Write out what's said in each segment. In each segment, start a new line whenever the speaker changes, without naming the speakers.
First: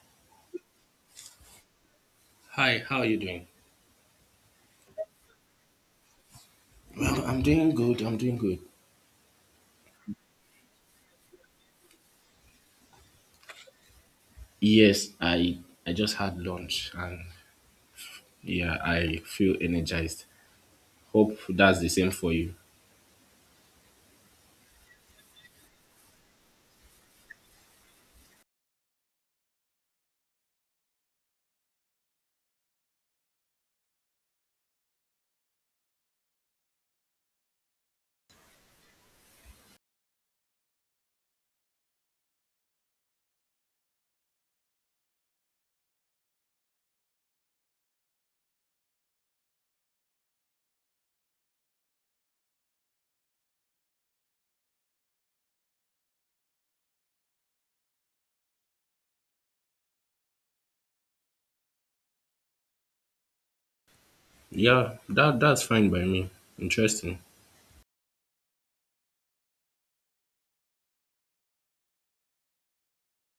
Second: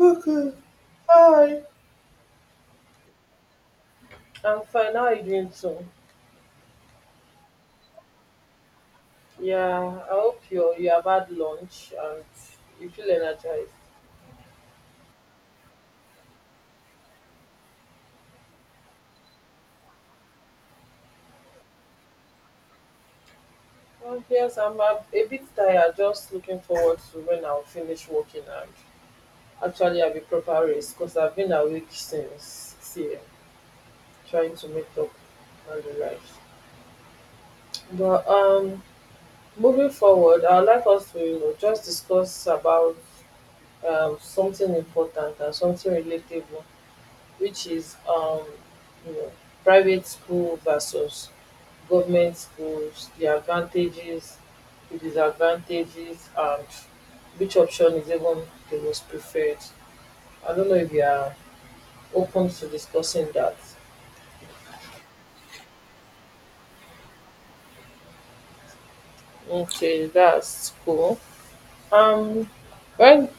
Okay. Hi.
Hi, how are you doing?
I'm fine. How are you doing too?
Well, I'm doing good. I'm doing good.
Yeah, I hope you have had lunch and you feel energized.
Yes, I just had lunch and yeah, I feel energized. Hope that's the same for you.
Well, yes, I'm a bit tired. Just looking forward to when I'll finish working and actually have a proper rest because I've been awake since 6 a.m. trying to make up on the life. But Moving forward, I'd like us to just discuss about something important and something relatable, which is you know private school versus government schools, the advantages, the disadvantages, and which option is even the most preferred. I don't know if you are open to discussing that.
Yeah, that's fine by me. Interesting.
Okay, that's cool. um when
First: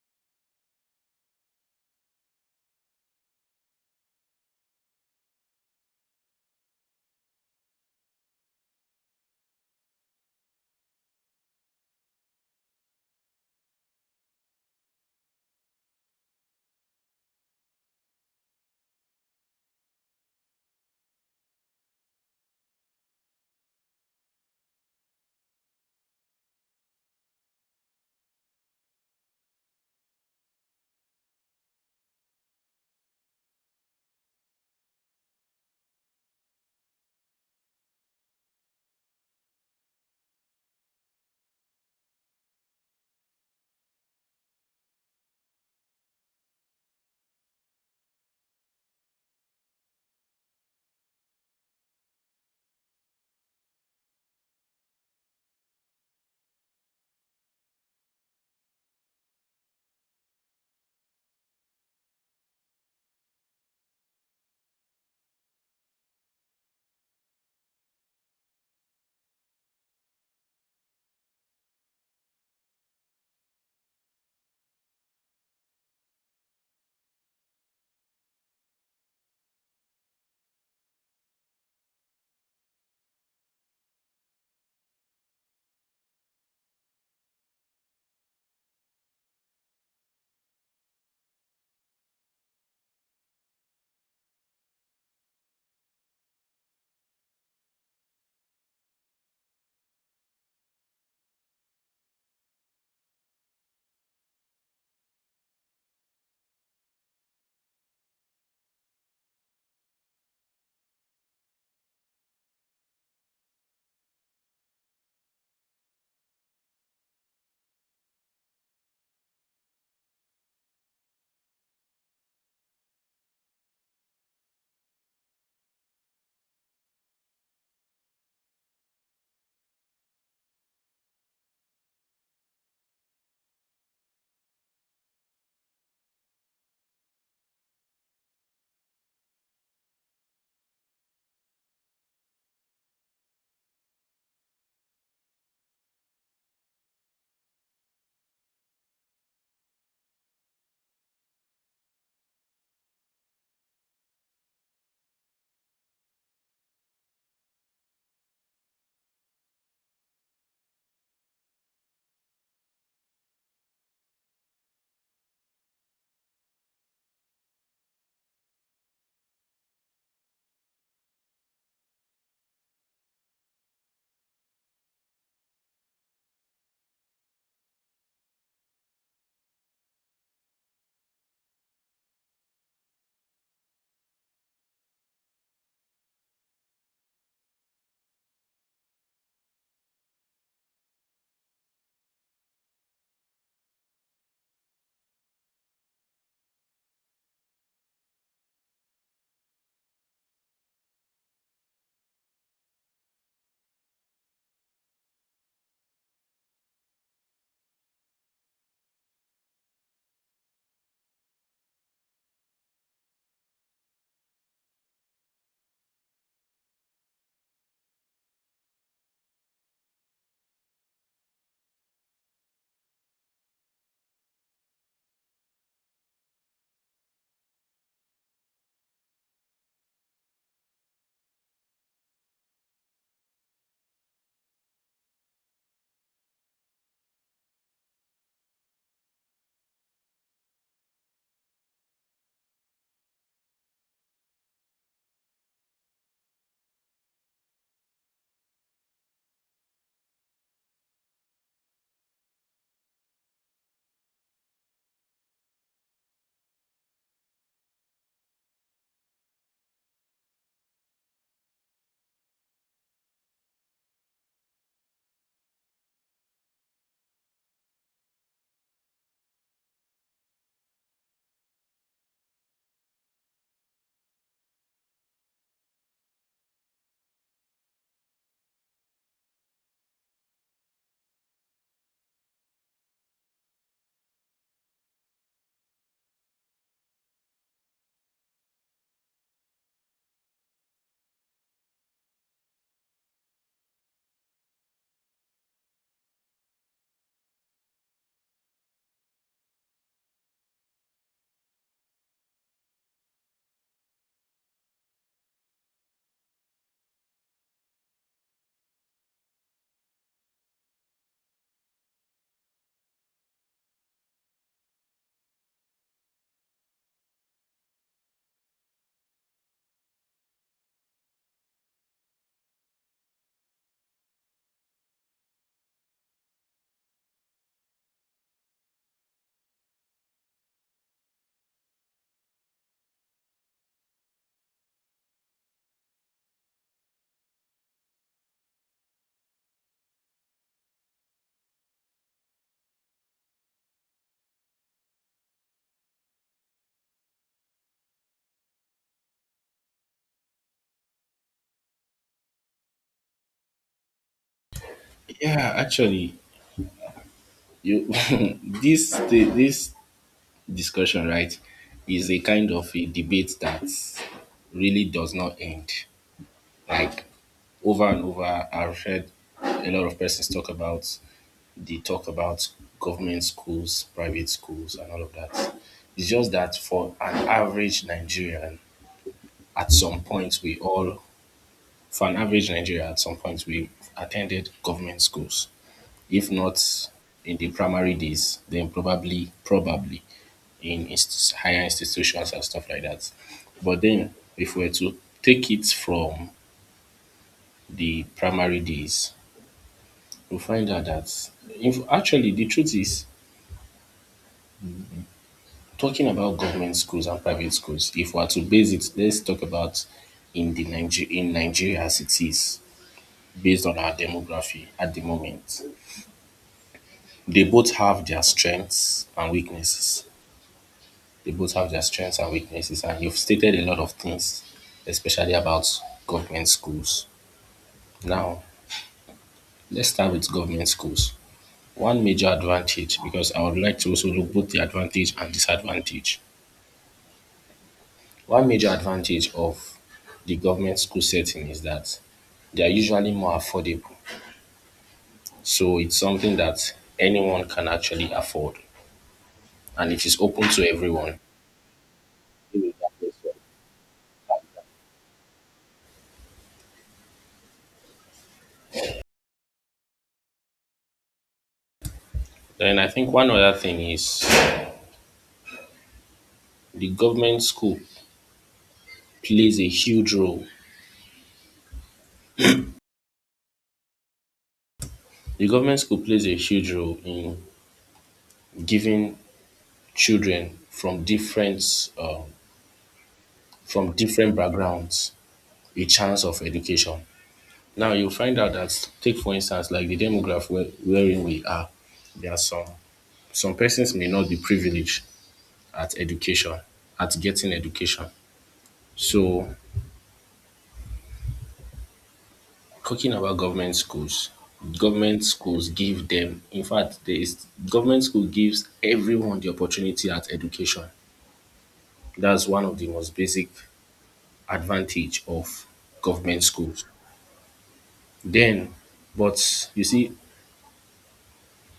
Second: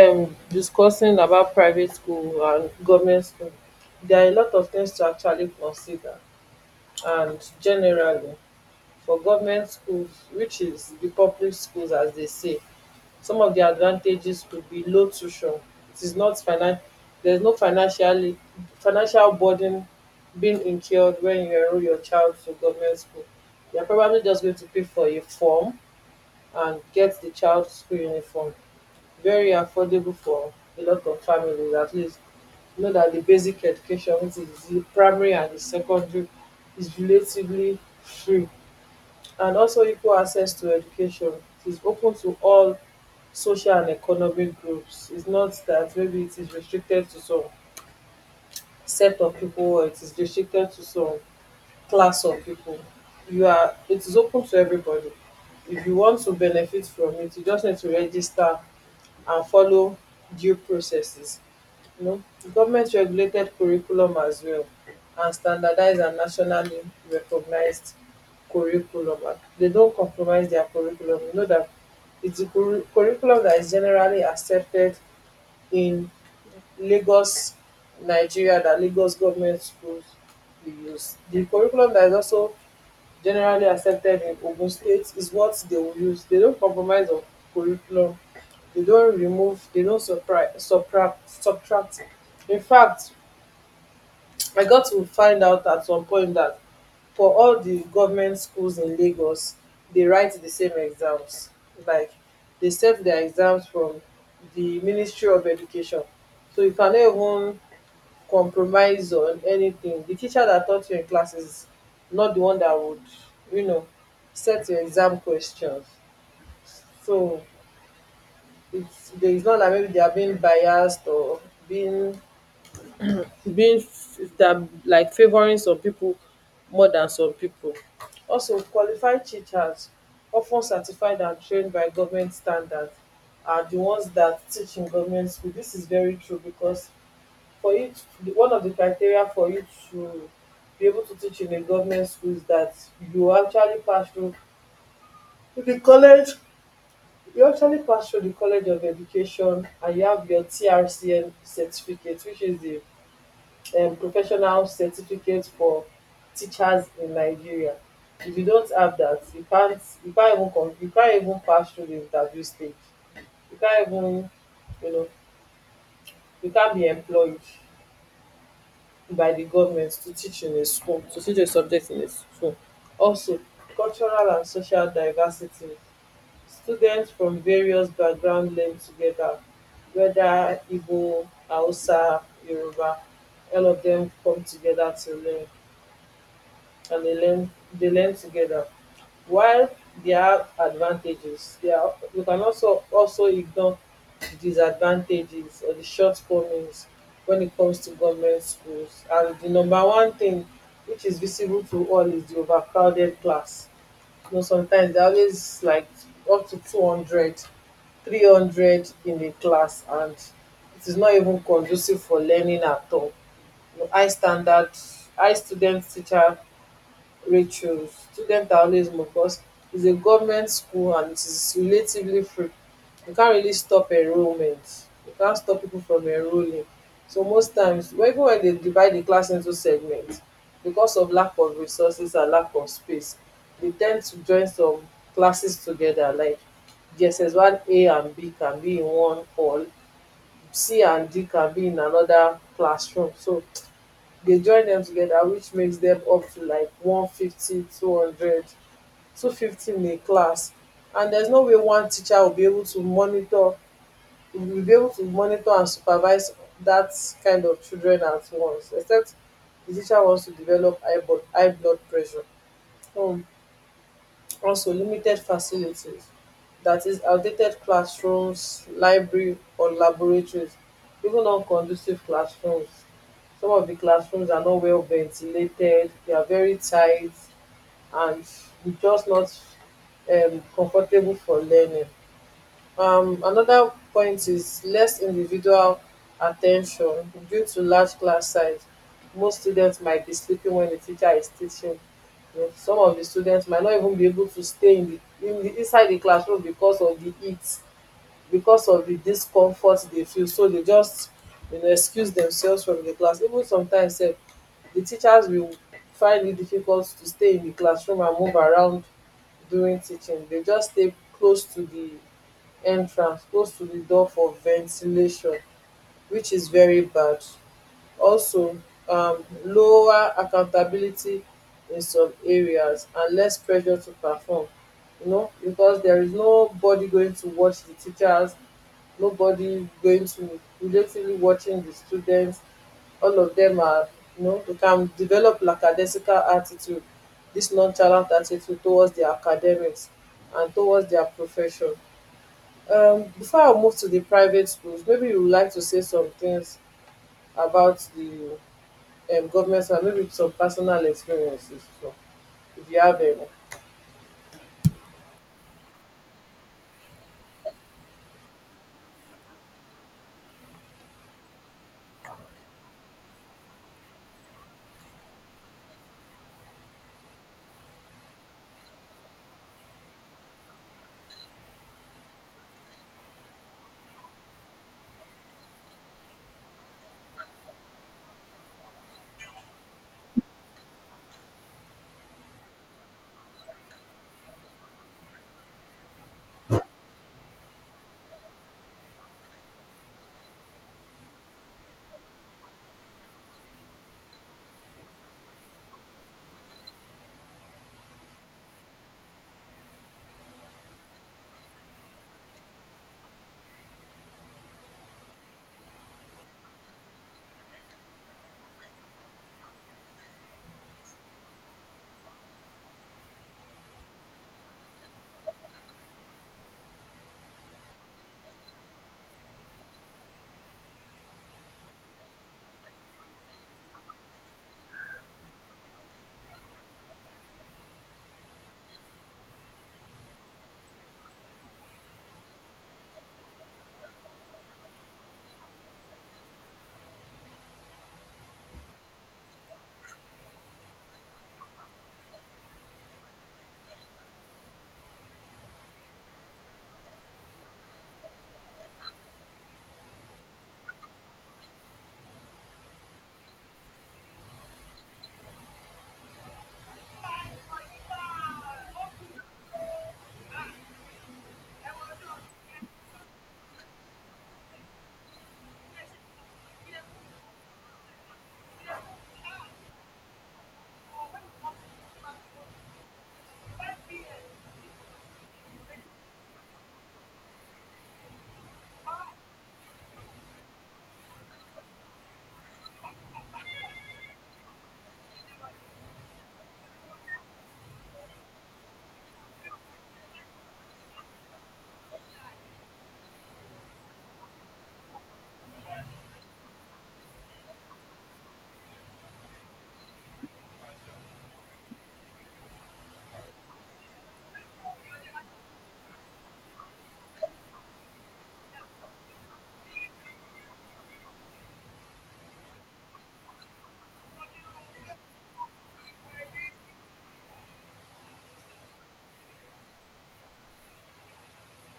discussing about private school and government school, there are a lot of things to actually consider. And generally, for government schools, which is the public schools as they say, some of the advantages could be low tuition. It is not finan There is no financial burden being incurred when you enrol your child to government school. You are probably just going to pay for a form and get the child school uniform. Very affordable for a lot of families. At least you know that the basic education, which is the primary and the secondary, is relatively free. And also equal access to education. It is open to all social and economic groups. It's not that maybe it is restricted to some set of people or it is restricted to some class of people. You are, it is open to everybody. If you want to benefit from it, you just need to register and follow due processes, you know. Government regulated curriculum as well, and standardized and nationally recognized curriculum. And they don't compromise their curriculum. You know that it's a curriculum that is generally accepted in Lagos, Nigeria, that Lagos government schools we use. The curriculum that is also generally accepted in Ogun State is what they will use. They don't compromise on curriculum. They don't remove. They don't surpri- Subtract. Subtract. In fact, I got to find out at some point that for all the government schools in Lagos, they write the same exams. Like, they set their exams from the Ministry of Education, so you can even compromise on anything. The teacher that taught you in class is not the one that would, you know, set your exam questions. So it's, there is not that maybe they are being biased or being being that like favoring some people more than some people. Also, qualified teachers, often certified and trained by government standards, are the ones that teach in government school. This is very true because for you to, one of the criteria for you to be able to teach in a government school is that you actually pass through the college you actually pass through the college of education and you have your trcn certificate, which is the professional certificate for teachers in Nigeria. If you don't have that, you can't even come, you can't even pass through the interview stage, you can't even, you know, you can't be employed by the government to teach in a school, to teach a subject in a school. Also, cultural and social diversity. Students from various backgrounds learn together. Whether igbo, hausa, yoruba, all of them come together to learn. And they learn together. While there are advantages, there are, we can also ignore the disadvantages or the shortcomings when it comes to government schools. And the number one thing which is visible to all is the overcrowded class. You know, sometimes there are always like up to 200, 300 in a class, and it is not even conducive for learning at all. You know, high standard, high student teacher Rachel Student Taoism, of course, is a government school and it is relatively free. You can't really stop enrollment. You can't stop people from enrolling. So most times, even when they divide the class into segments, because of lack of resources and lack of space, they tend to join some classes together. Like GSS one A and B can be in one hall, C and D can be in another classroom. So they join them together, which makes them up to like one fifty two hundred two fifty in a class, and there's no way one teacher will be able to monitor, will be able to monitor and supervise that kind of children at once, except the teacher wants to develop high blood pressure. um also, limited facilities, that is outdated classrooms, library or laboratories, even non-conducive classrooms. Some of the classrooms are not well ventilated, they are very tight, and it's just not comfortable for learning. Another point is less individual attention due to large class size. Most students might be sleeping when the teacher is teaching. You know, some of the students might not even be able to stay in di inside the classroom because of the heat, because of the discomfort they feel, so they just, you know, excuse themselves from the class. Even sometimes sef the teachers will find it difficult to stay in the classroom and move around during teaching. They just stay close to the entrance, close to the door for ventilation, which is very bad. Also, lower accountability in some areas and less pressure to perform, you know, because there is nobody going to watch the teachers, nobody going to relatively watching the students. All of them are, you know, they can develop lackadaisical attitude, this nonchalant attitude towards their academics and towards their profession. Before I move to the private schools, maybe you would like to say some things about the government, and maybe some personal experiences, so if you have any.
Yeah, actually, you this discussion, right, is a kind of a debate that really does not end. Like over and over, I've heard a lot of persons talk about government schools, private schools, and all of that. It's just that for an average Nigerian, at some point, for an average Nigerian, at some point, we attended government schools. If not in the primary days, then probably higher institutions and stuff like that. But then, if we were to take it from the primary days, we find out that, if, actually, the truth is, talking about government schools and private schools, if we are to base it, let's talk about in in Nigeria as it is, based on our demography at the moment. They both have their strengths and weaknesses. They both have their strengths and weaknesses, and you've stated a lot of things, especially about government schools. Now, let's start with government schools. One major advantage, because I would like to also look both the advantage and disadvantage. One major advantage of the government school setting is that they are usually more affordable. So it's something that anyone can actually afford and it is open to everyone. Then I think one other thing is the government school plays a huge role. The government school plays a huge role in giving children from different backgrounds a chance of education. Now you find out that, take for instance like the demograph wherein we are, there are some persons may not be privileged at education, at getting education. So talking about government schools give them, in fact, there is government school gives everyone the opportunity at education. That's one of the most basic advantage of government schools. Then, but you see,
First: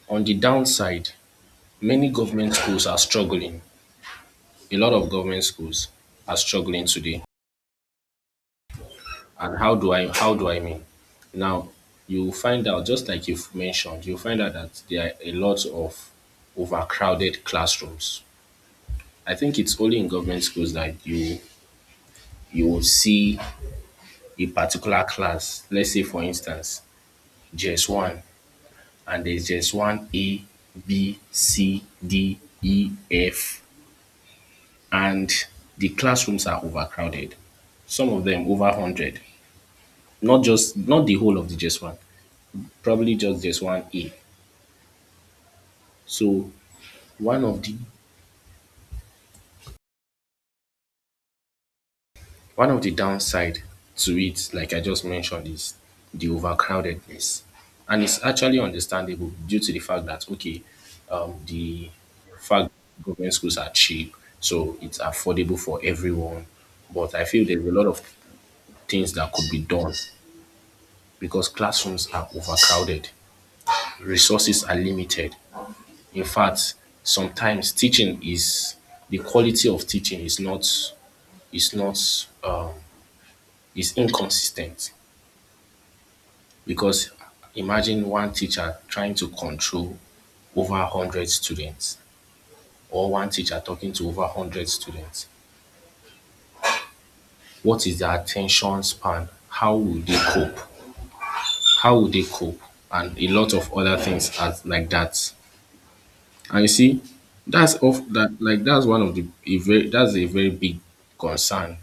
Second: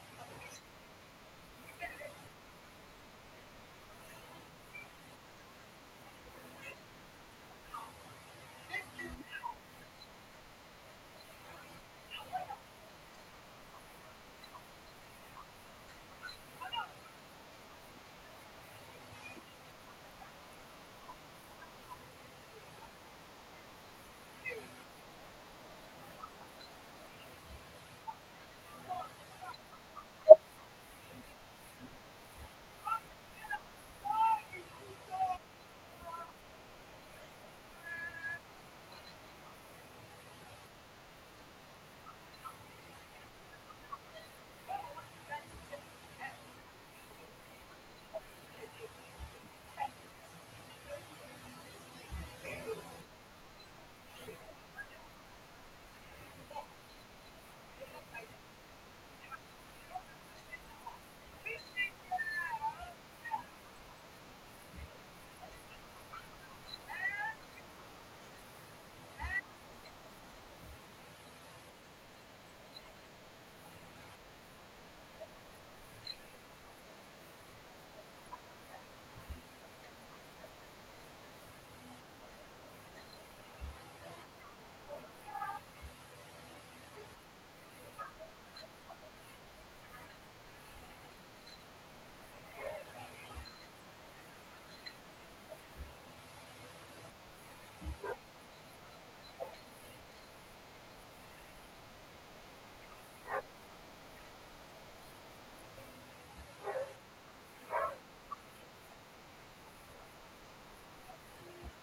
on the downside, many government schools are struggling. A lot of government schools are struggling today. And how do I mean? Now you find out, just like you've mentioned, you find out that there are a lot of overcrowded classrooms. I think it's only in government schools that you will see a particular class. Let's say for instance, JS one, and there's JS one A, B, C, D, E, F, and the classrooms are overcrowded. Some of them over 100. Not just not the whole of the JS one, probably just JS one A. So one of the one of the downside to it, like I just mentioned, is the overcrowdedness. And it's actually understandable due to the fact that, okay, the fact government schools are cheap, so it's affordable for everyone. But I feel there's a lot of things that could be done because classrooms are overcrowded, resources are limited. In fact, sometimes teaching is the quality of teaching is not is not is inconsistent because imagine one teacher trying to control over 100 students or one teacher talking to over 100 students. What is their attention span? How will they cope? How will they cope? And a lot of other things as like that. And you see, that's a very big concern.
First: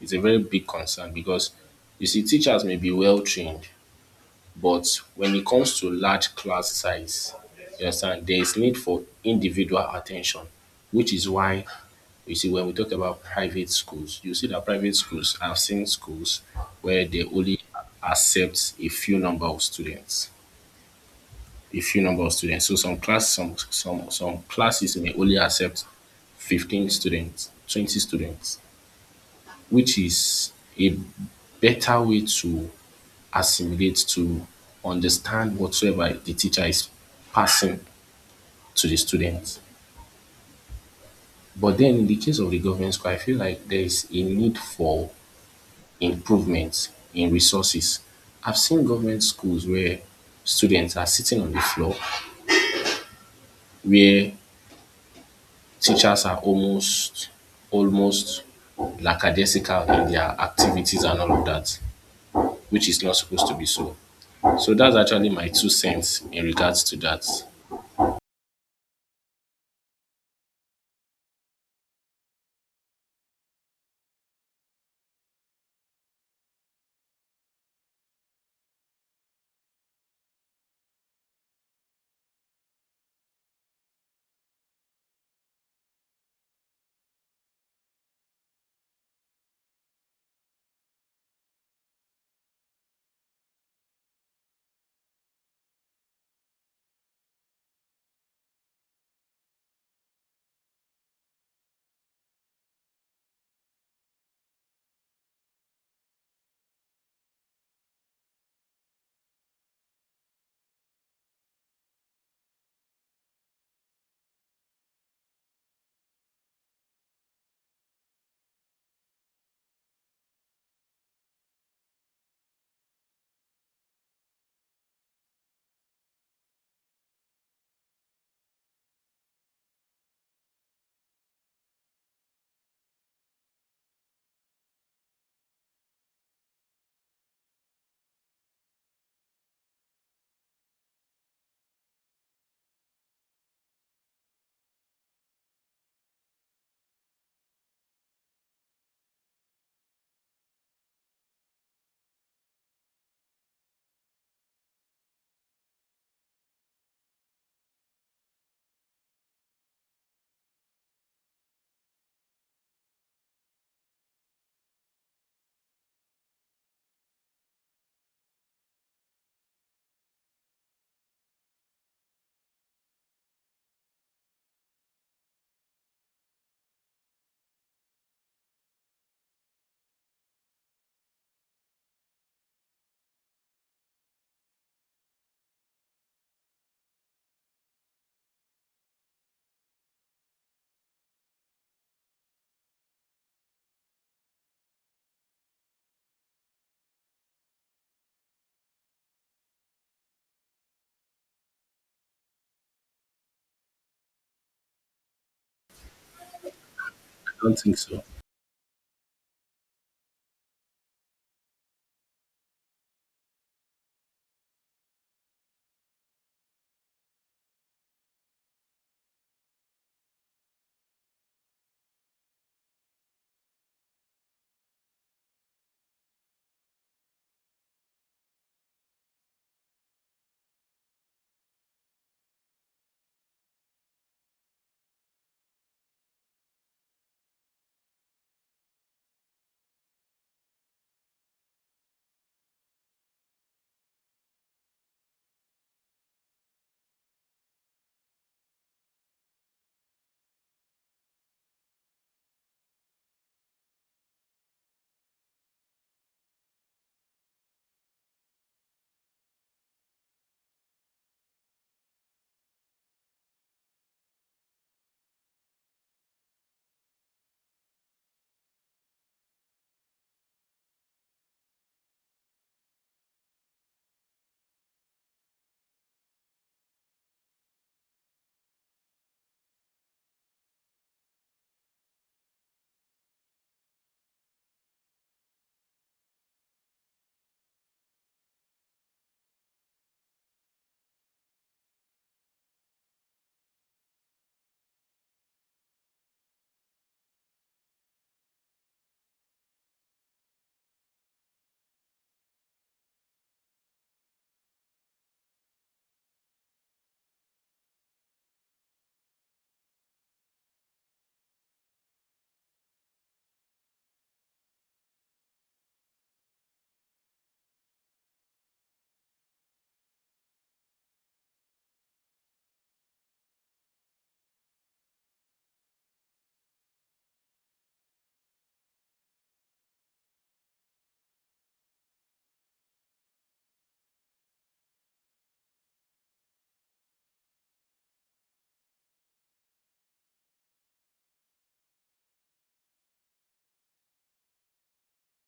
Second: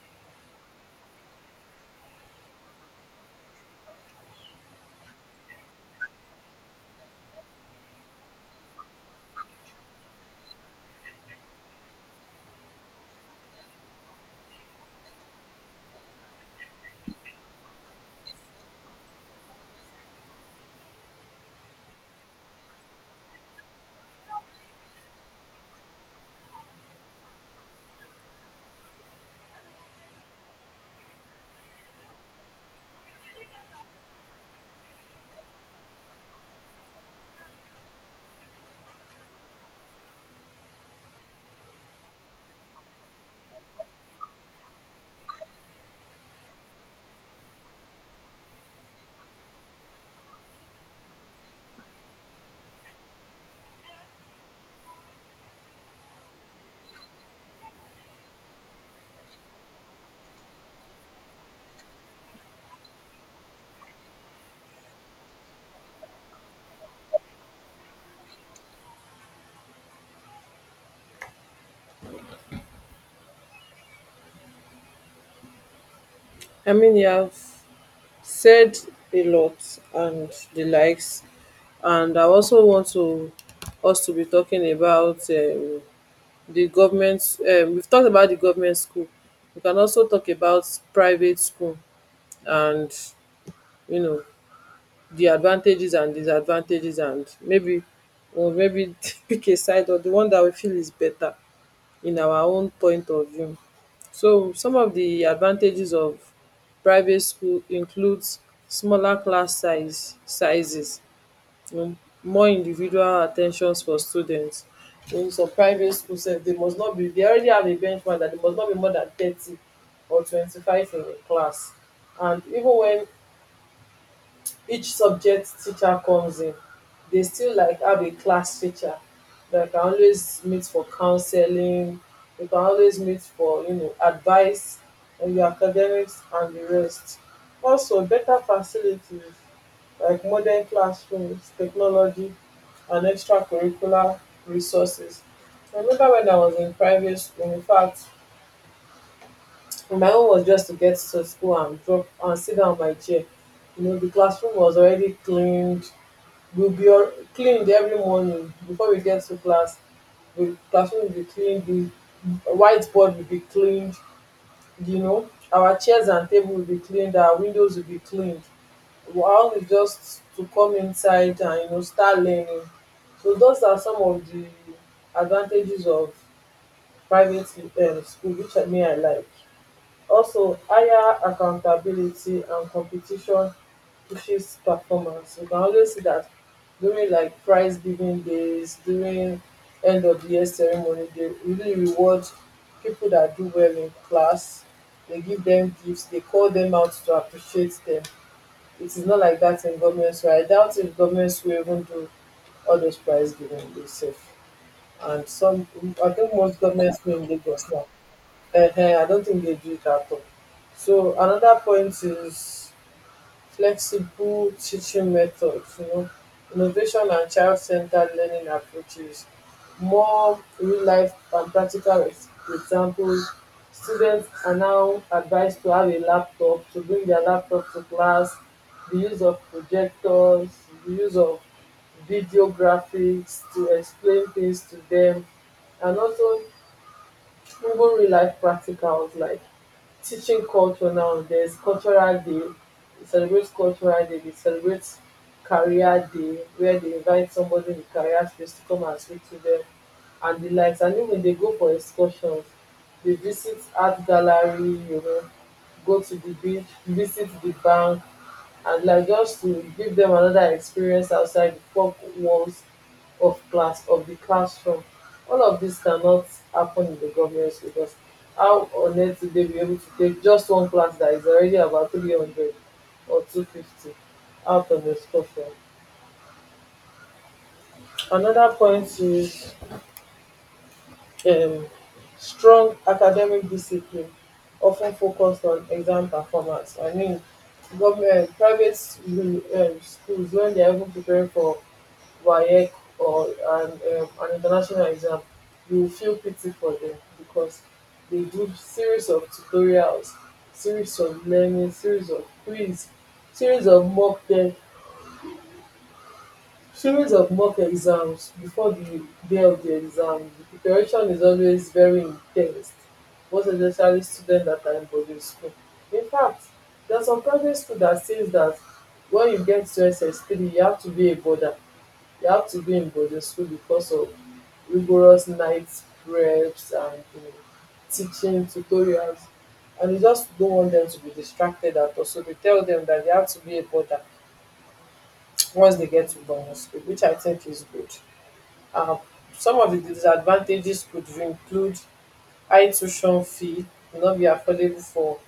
It's a very big concern because you see, teachers may be well trained, but when it comes to large class size, you understand, there is need for individual attention, which is why you see when we talk about private schools, you see that private schools, I've seen schools where they only accept a few number of students. A few number of students. So some classes may only accept 15 students, 20 students, which is a better way to assimilate, to understand whatsoever the teacher is passing to the students. But then in the case of the government school, I feel like there is a need for improvement in resources. I've seen government schools where students are sitting on the floor, where teachers are almost lackadaisical in their activities and all of that, which is not supposed to be so. So that's actually my two cents in regards to that.
I mean, you have said a lot and the likes, and I also want to us to be talking about the government. We've talked about the government school. We can also talk about private school and, you know, the advantages and disadvantages, and maybe or maybe pick a side or the one that we feel is better in our own point of view. So some of the advantages of private school includes smaller class size sizes, um more individual attentions for students. In some private schools, sef dey must not be, they already have a benchmark that they must not be more than 30 or 25 in a class. And even when each subject teacher comes in, they still like have a class teacher that can always meet for counseling. They can always meet for, you know, advice on your academics and the rest. Also, better facilities like modern classrooms, technology, and extracurricular resources. I remember when I was in private school. In fact, my own was just to get to school and drop and sit down on my chair. You know, the classroom was already cleaned. We will be on- Cleaned every morning before we get to class. The classroom will be cleaned, the whiteboard will be cleaned, you know, our chairs and table will be cleaned, our windows will be cleaned. While we just to come inside and, you know, start learning. So those are some of the advantages of private school, which I may I like. Also, higher accountability and competition pushes performance. You can always see that during like prize giving days, during end of the year ceremony, they really reward people that do well in class. They give them gifts, they call them out to appreciate them. It is not like that in government, so I doubt if governments will even do all those prize giving days sef. And some, I think most governments wey in
I don't
lagos
think
now,
so.
I don't think they do it at all. So another point is flexible teaching methods, you know, innovation and child-centered learning approaches, more real-life and practical examples. Students are now advised to have a laptop, to bring their laptop to class, the use of projectors, the use of video graphics to explain things to them, and also even real life practicals like teaching culture. Now there's cultural day, we celebrate cultural day. They celebrate career day, where they invite somebody in the career space to come and speak to them and the likes. And even they go for excursions, they visit art gallery, you know, go to the beach, visit the bank and like, just to give them another experience outside the four walls of class of the classroom. All of this cannot happen in the government school because how on earth will they be able to take just one class that is already about 300 or 250 out of a school form? Another point is um strong academic discipline often focused on exam performance. I mean, government, private schools, when they are even preparing for WAEC or an international exam, you will feel pity for them because they do series of tutorials, series of learning, series of quiz, series of mock test, series of mock exams before the day of the exam. The preparation is always very intense, most especially students that are in boarding school. In fact, there are some private school that says that when you get to SS3, you have to be a boarder. You have to be in boarding school because of rigorous night preps and, you know, teaching tutorials. And you just don't want them to be distracted at all. So they tell them that they have to be a border once they get to boarding school, which I think is good. Um, some of the disadvantages could include high tuition fee, will not be affordable for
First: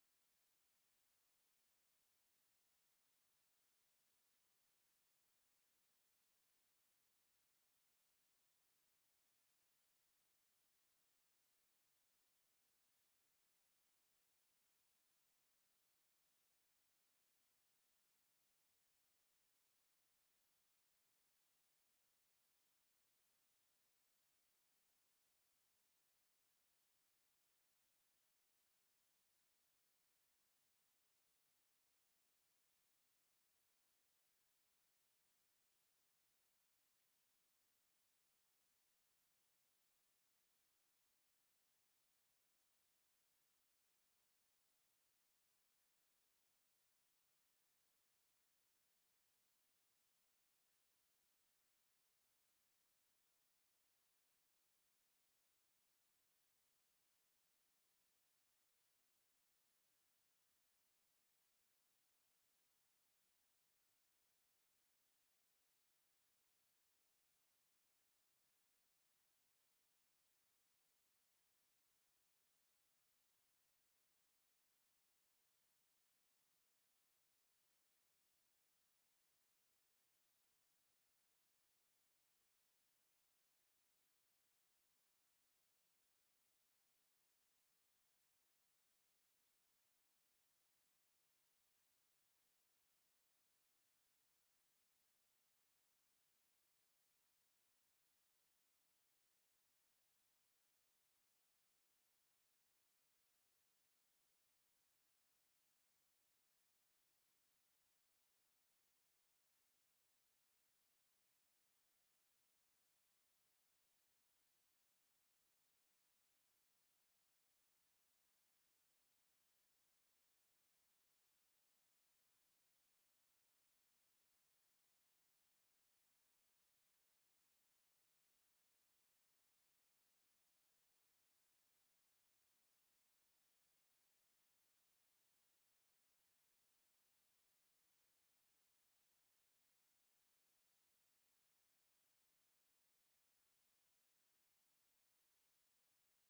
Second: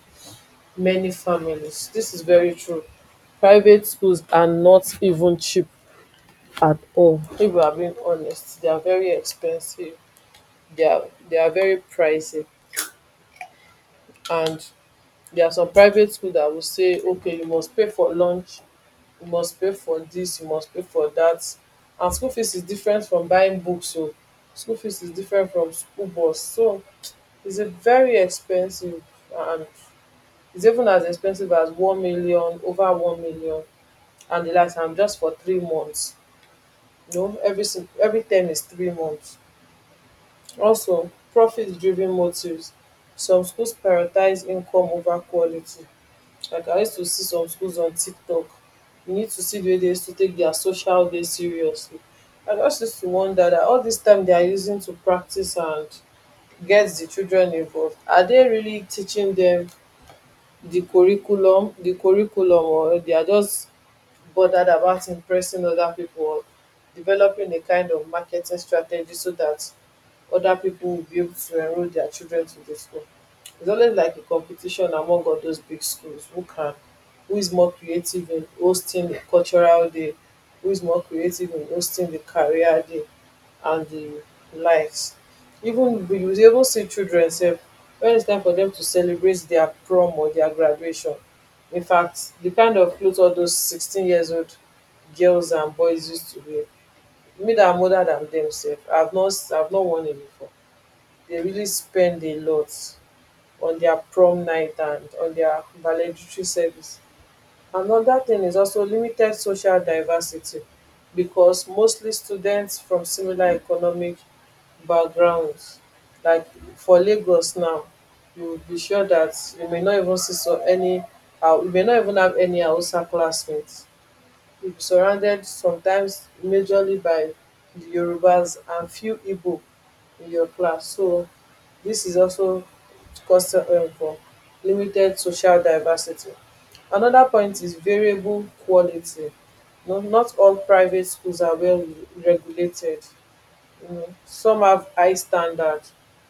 many families. This is very true. Private schools are not even cheap at all. If we are being honest, they are very expensive. they are they are very pricey. And there are some private school that will say, okay, you must pay for lunch, you must pay for this, you must pay for that. And school fees is different from buying books. So school fees is different from school bus. So it's a very expensive. And it's even as expensive as 1 million, over 1 million, and the last time just for 3 months. You know, every every term is 3 months. Also profit-driven motives, some schools prioritise income over quality. Like I used to see some schools on TikTok, you need to see di way dey used to take their social day seriously. I just used to wonder that all this time they are using to practice and get the children involved, are they really teaching them the curriculum The curriculum? Or they are just bothered about impressing other people, or developing a kind of marketing strategy so that other people will be able to enroll their children to the school. It's always like a competition among all those big schools. Who is more creative in hosting the cultural day, who is more creative in hosting the career day and the likes. Even you will even see children say when it's time for them to celebrate their prom or their graduation. In fact, the kind of clothes all those 16 years old girls and boys used to wear. Me that I'm older than them sef, I've not worn it before. They really spend a lot on their prom night and on their valedictory service. Another thing is also limited social diversity, because mostly students from similar economic backgrounds. Like for Lagos now, you will be sure that you may not even see you may not even have any Hausa classmates. You'll be surrounded sometimes majorly by the Yorubas and few Igbo in your class. So this is also custom for limited social diversity. Another point is variable quality. No, not all private schools are well regulated. Mm. Some have high standard,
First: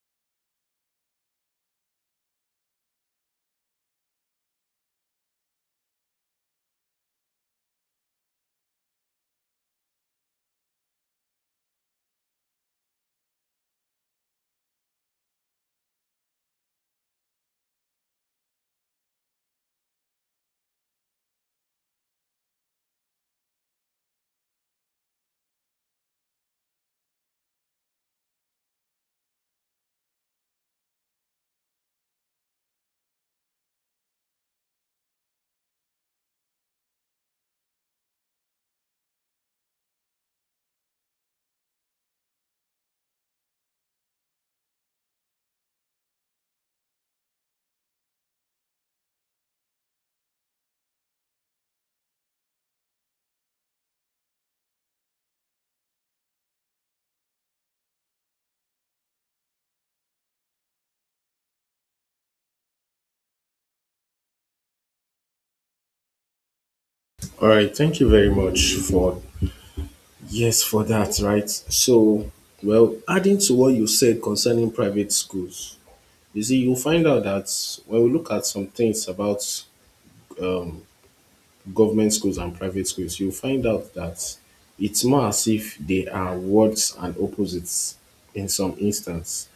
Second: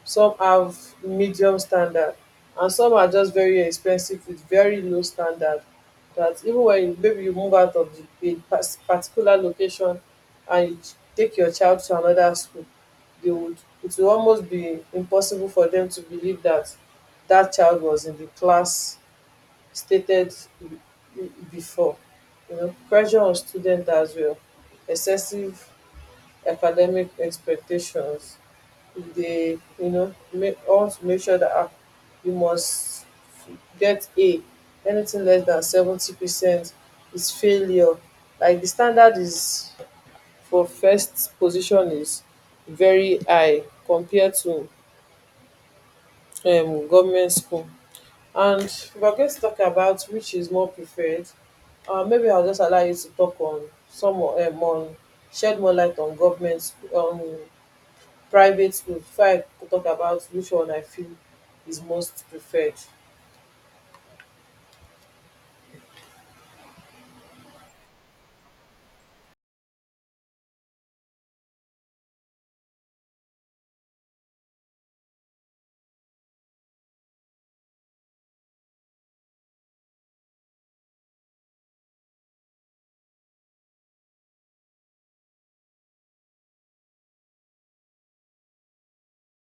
some have medium standard, and some are just very expensive with very low standard. That even when you, maybe you move out of the particular location and you take your child to another school, they would it will almost be impossible for them to believe that that child was in the class stated before. You know, pressure on students as well, excessive academic expectations. If they, you know, make want to make sure that ah, you must get a anything less than 70% is failure. Like the standard is for first position is very high compared to government school. And we are going to talk about which is more preferred. Maybe I'll just allow you to talk on some on shed more light on government school, on private school, before I go talk about which one I feel is most preferred.
All right, thank you very much for, yes, for that, right? So, well, adding to what you said concerning private schools, you see, you'll find out that when we look at some things about government schools and private schools, you'll find out that it's more as if they are words and opposites in some instance.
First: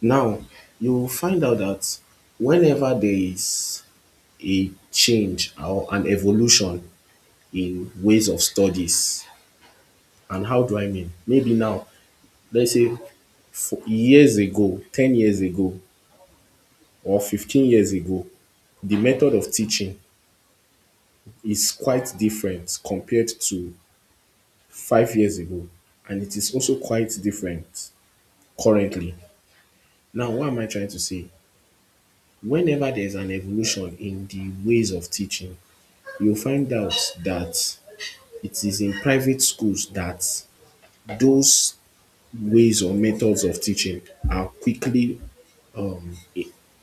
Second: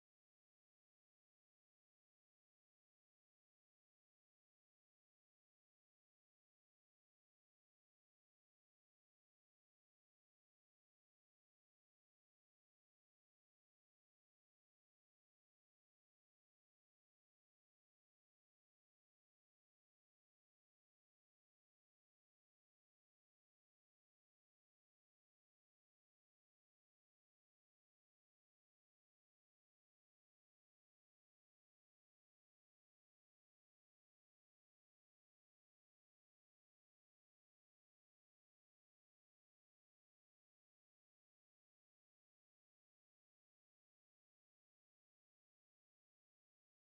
Now, you'll find out that whenever there is a change or an evolution in ways of studies. And how do I mean? Maybe now, let's say for years ago, 10 years ago, or 15 years ago, the method of teaching is quite different compared to 5 years ago. And it is also quite different currently. Now, what am I trying to say? Whenever there's an evolution in the ways of teaching, you'll find out that it is in private schools that those ways or methods of teaching are quickly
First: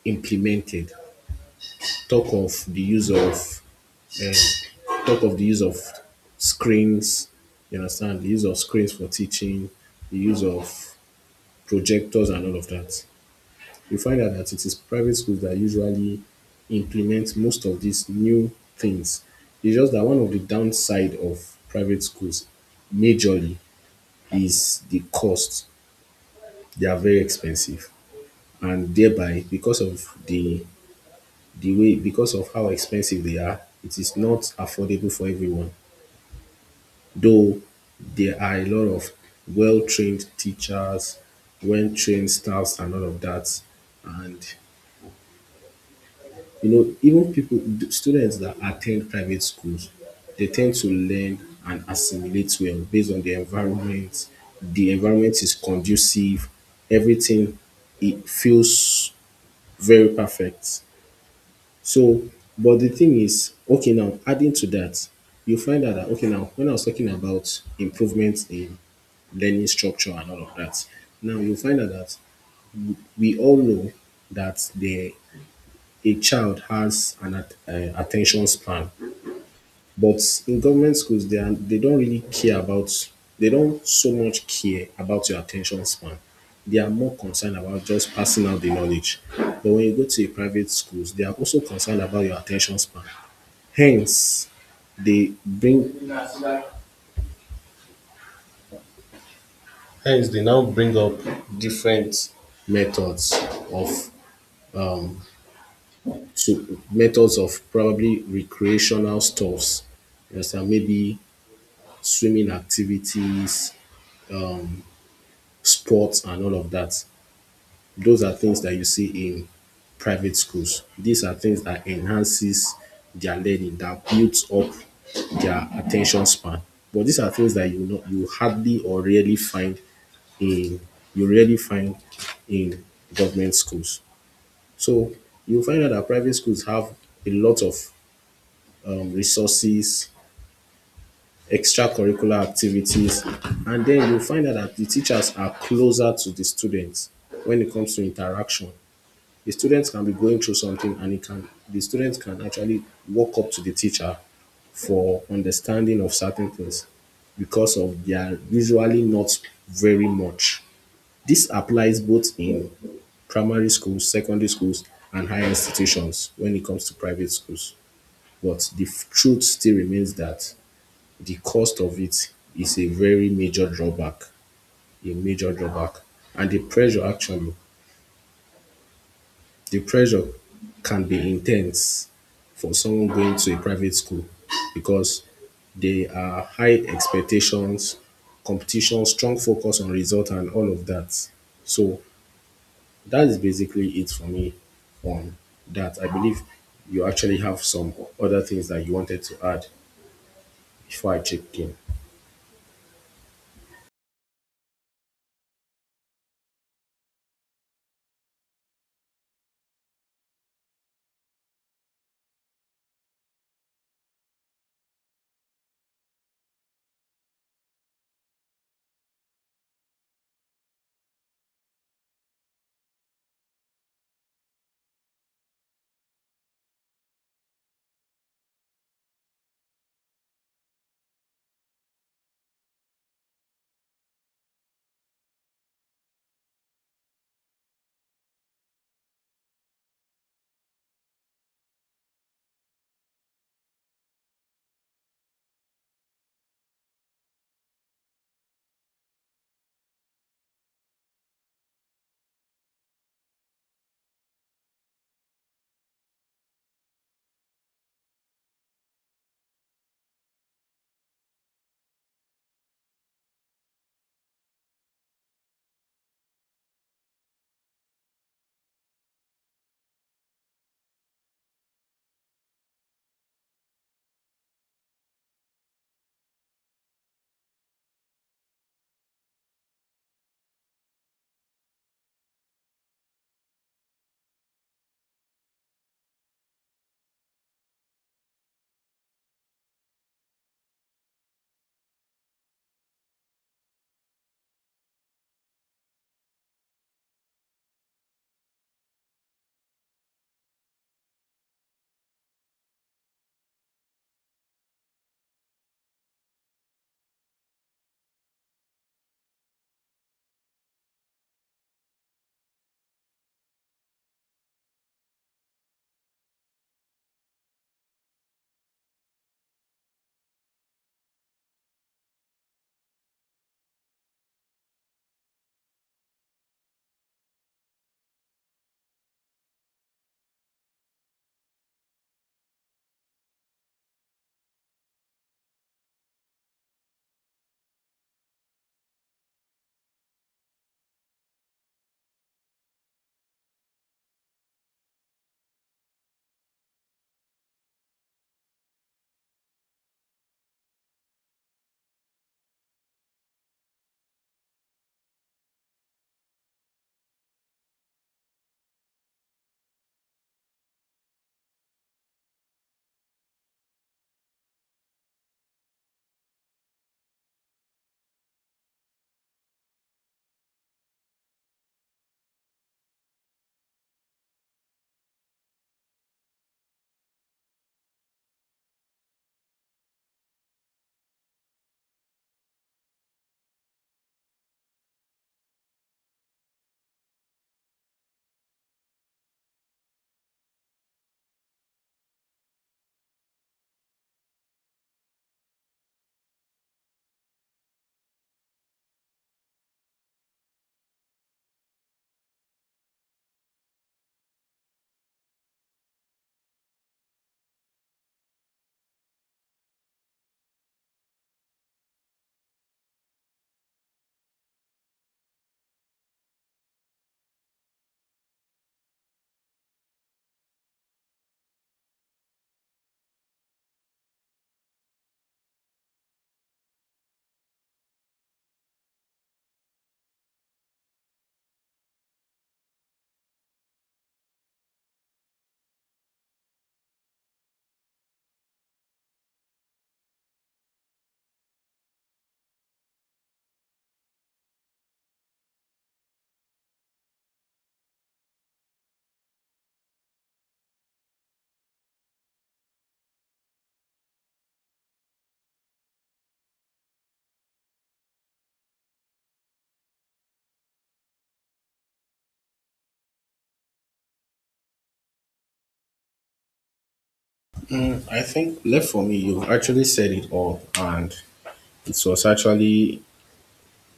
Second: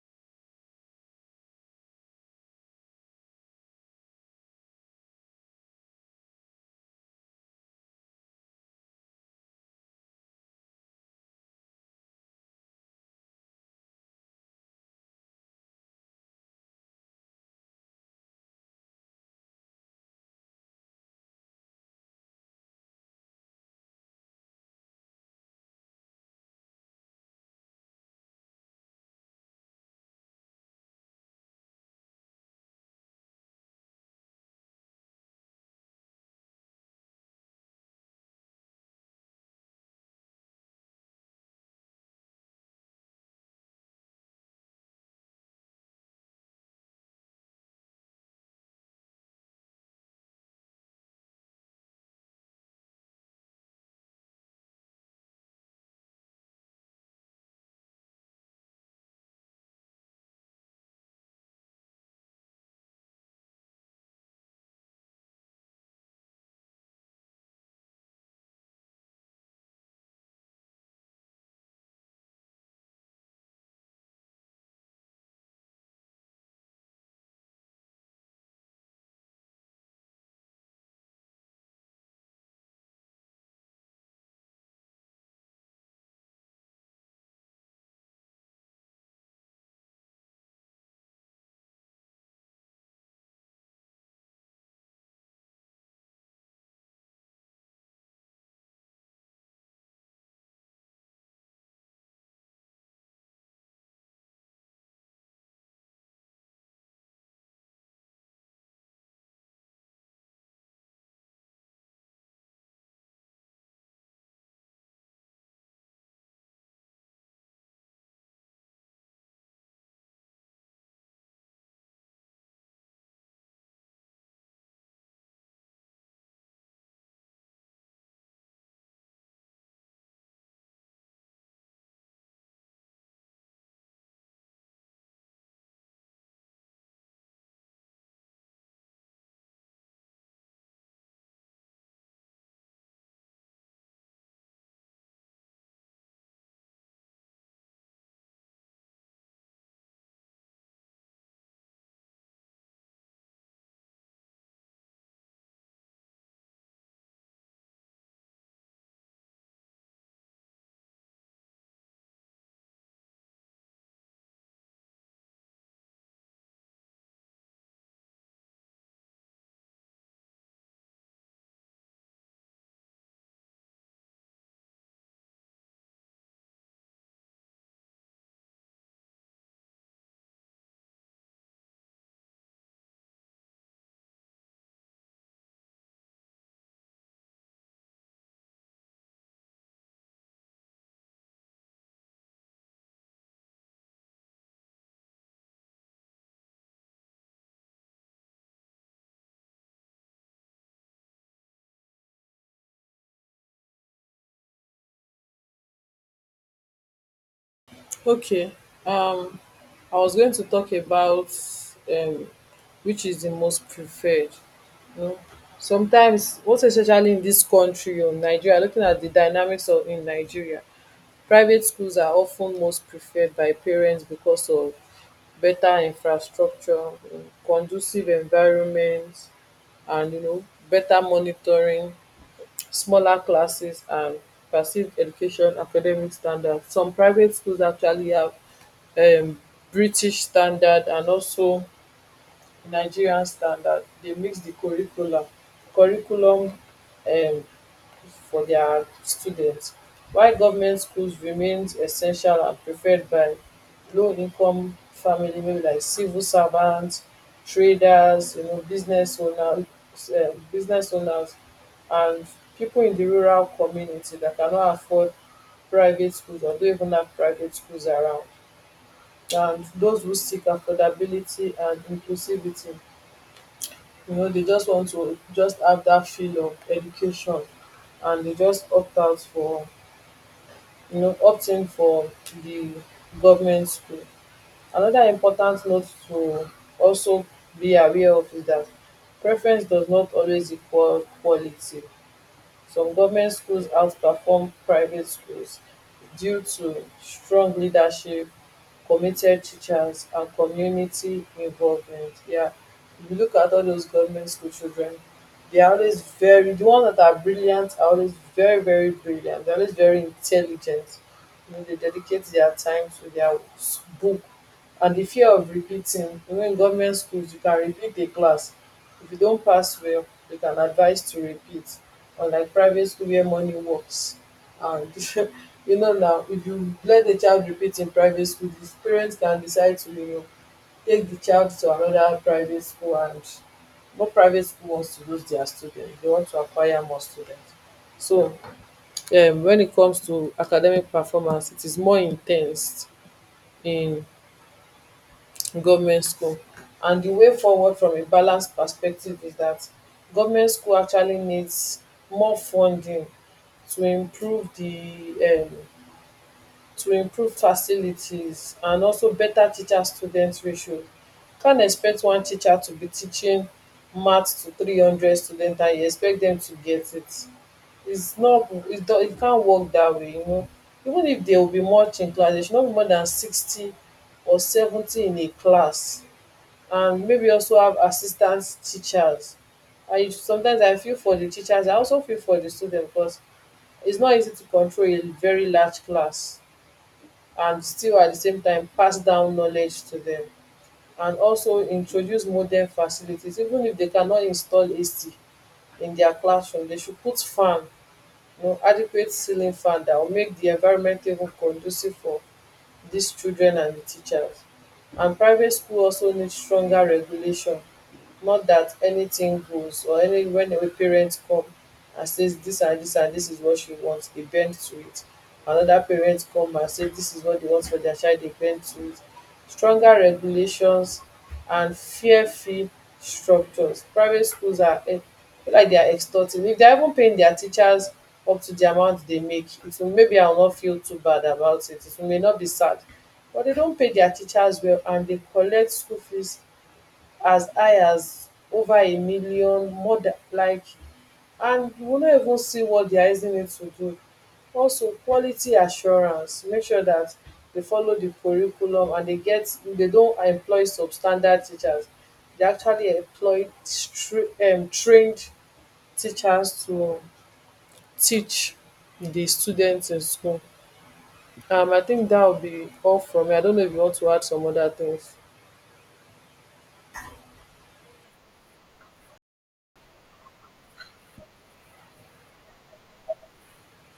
implemented. Talk of the use of talk of the use of screens. You understand the use of screens for teaching, the use of projectors and all of that. You find out that it is private schools that usually implement most of these new things. It's just that one of the downside of private schools majorly is the cost. They are very expensive, and thereby because of how expensive they are, it is not affordable for everyone. Though there are a lot of well trained teachers, well trained staffs, and all of that. And you know, even people, students that attend private schools, they tend to learn and assimilate well based on the environment. The environment is conducive, everything it feels very perfect. So, but the thing is, okay, now adding to that, you find out that, okay, now when I was talking about improvements in learning structure and all of that, now you find out that we all know that the a child has an attention span, but in government schools, they don't really care about, they don't so much care about your attention span. They are more concerned about just passing out the knowledge. But when you go to a private schools, they are also concerned about your attention span. Hence, they bring they now bring up different methods of methods of probably recreational stuffs. You understand? Maybe swimming activities, sports, and all of that. Those are things that you see in private schools. These are things that enhances their learning, that builds up their attention span. But these are things that you know you hardly or rarely find in, you really find in government schools. So you find out that private schools have a lot of resources, extracurricular activities, and then you find out that the teachers are closer to the students when it comes to interaction. The students can be going through something and it can the students can actually walk up to the teacher for understanding of certain things because of they are usually not very much. This applies both in primary schools, secondary schools and higher institutions when it comes to private schools. But truth still remains that the cost of it is a very major drawback, a major drawback. And the pressure actually, the pressure can be intense for someone going to a private school because they are high expectations, competition, strong focus on result and all of that. So that is basically it for me on that. I believe you actually have some other things that you wanted to add before I checked in.
Okay. Um, I was going to talk about um, which is the most preferred. You know, sometimes, most especially in this country or Nigeria, looking at the dynamics of in Nigeria, private schools are often most preferred by parents because of better infrastructure, you know, conducive environment, and you know, better monitoring, smaller classes, and perceived education academic standards. Some private schools actually have um British standard and also Nigerian standard. They mix the curriculum um for their students. While government schools remains essential and preferred by lowincome family, maybe like civil servants, traders, you know, business owners and people in the rural community that cannot afford private schools or don't even have private schools around, and those who seek affordability and inclusivity. You know, they just want to just have that feel of education and they just opt out for, you know, opt in for the government school. Another important note to also be aware of is that preference does not always equal quality. Some government schools outperform private schools due to strong leadership, committed teachers and community involvement. Yeah. If you look at all those government school children, they are always very, the ones that are brilliant are always very, very brilliant. They're always very intelligent. You know, they dedicate their time to their book and the fear of repeating. You know, in government schools you can repeat a class. If you don't pass well, they can advise to repeat. Unlike private school where money works and you know, now if you let the child repeat in private school, the parents can decide to, you know, take the child to another private school. And what private school wants to lose their students? They want to acquire more students. So when it comes to academic performance, it is more intense in government school. And the way forward from a balanced perspective is that government school actually needs more funding to improve the, to improve facilities, and also better teacher teacherstudent ratio. Can not expect one teacher to be teaching maths to 300 students and you expect them to get it. It is not, it don't. It can't work that way, you know. Even if there will be much in class, there should not be more than 60 or 70 in a class. And maybe also have assistant teachers. I feel for the teachers, I also feel for the students, because it's not easy to control a very large class and still at the same time pass down knowledge to them, and also introduce modern facilities. Even if they cannot install AC in their classroom, they should put fan, you know, adequate ceiling fan that will make the environment even conducive for these children and the teachers. And private school also need stronger regulation, not that anything goes. Or any, when a parent come and says this and this and this is what she wants, they bend to it. Another parent come and say this is what they want for their child, they bend to it. Stronger regulations and fear free structures. Private schools are e be like dia extorting. If they are even paying their teachers up to the amount they make, it will, maybe I will not feel too bad about it, it may not be sad. But they don't pay their teachers well and they collect school fees as high as over a million, more than like, and you will not even see what they are using it to do. Also quality assurance, make sure that they follow the curriculum and they don't employ substandard teachers. They actually employ trained teachers to teach the students in school. I think that will be all from me. I don't know if you want to add some other things.
Mm, I think left for me, you actually said it all, and it was actually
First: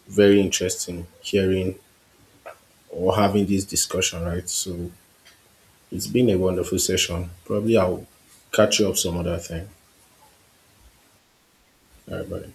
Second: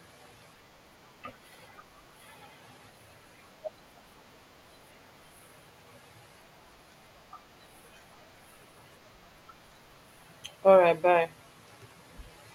very interesting hearing or having this discussion, right? So it's been a wonderful session. Probably I'll catch you up some other time.
All right, bye.
All right, buddy.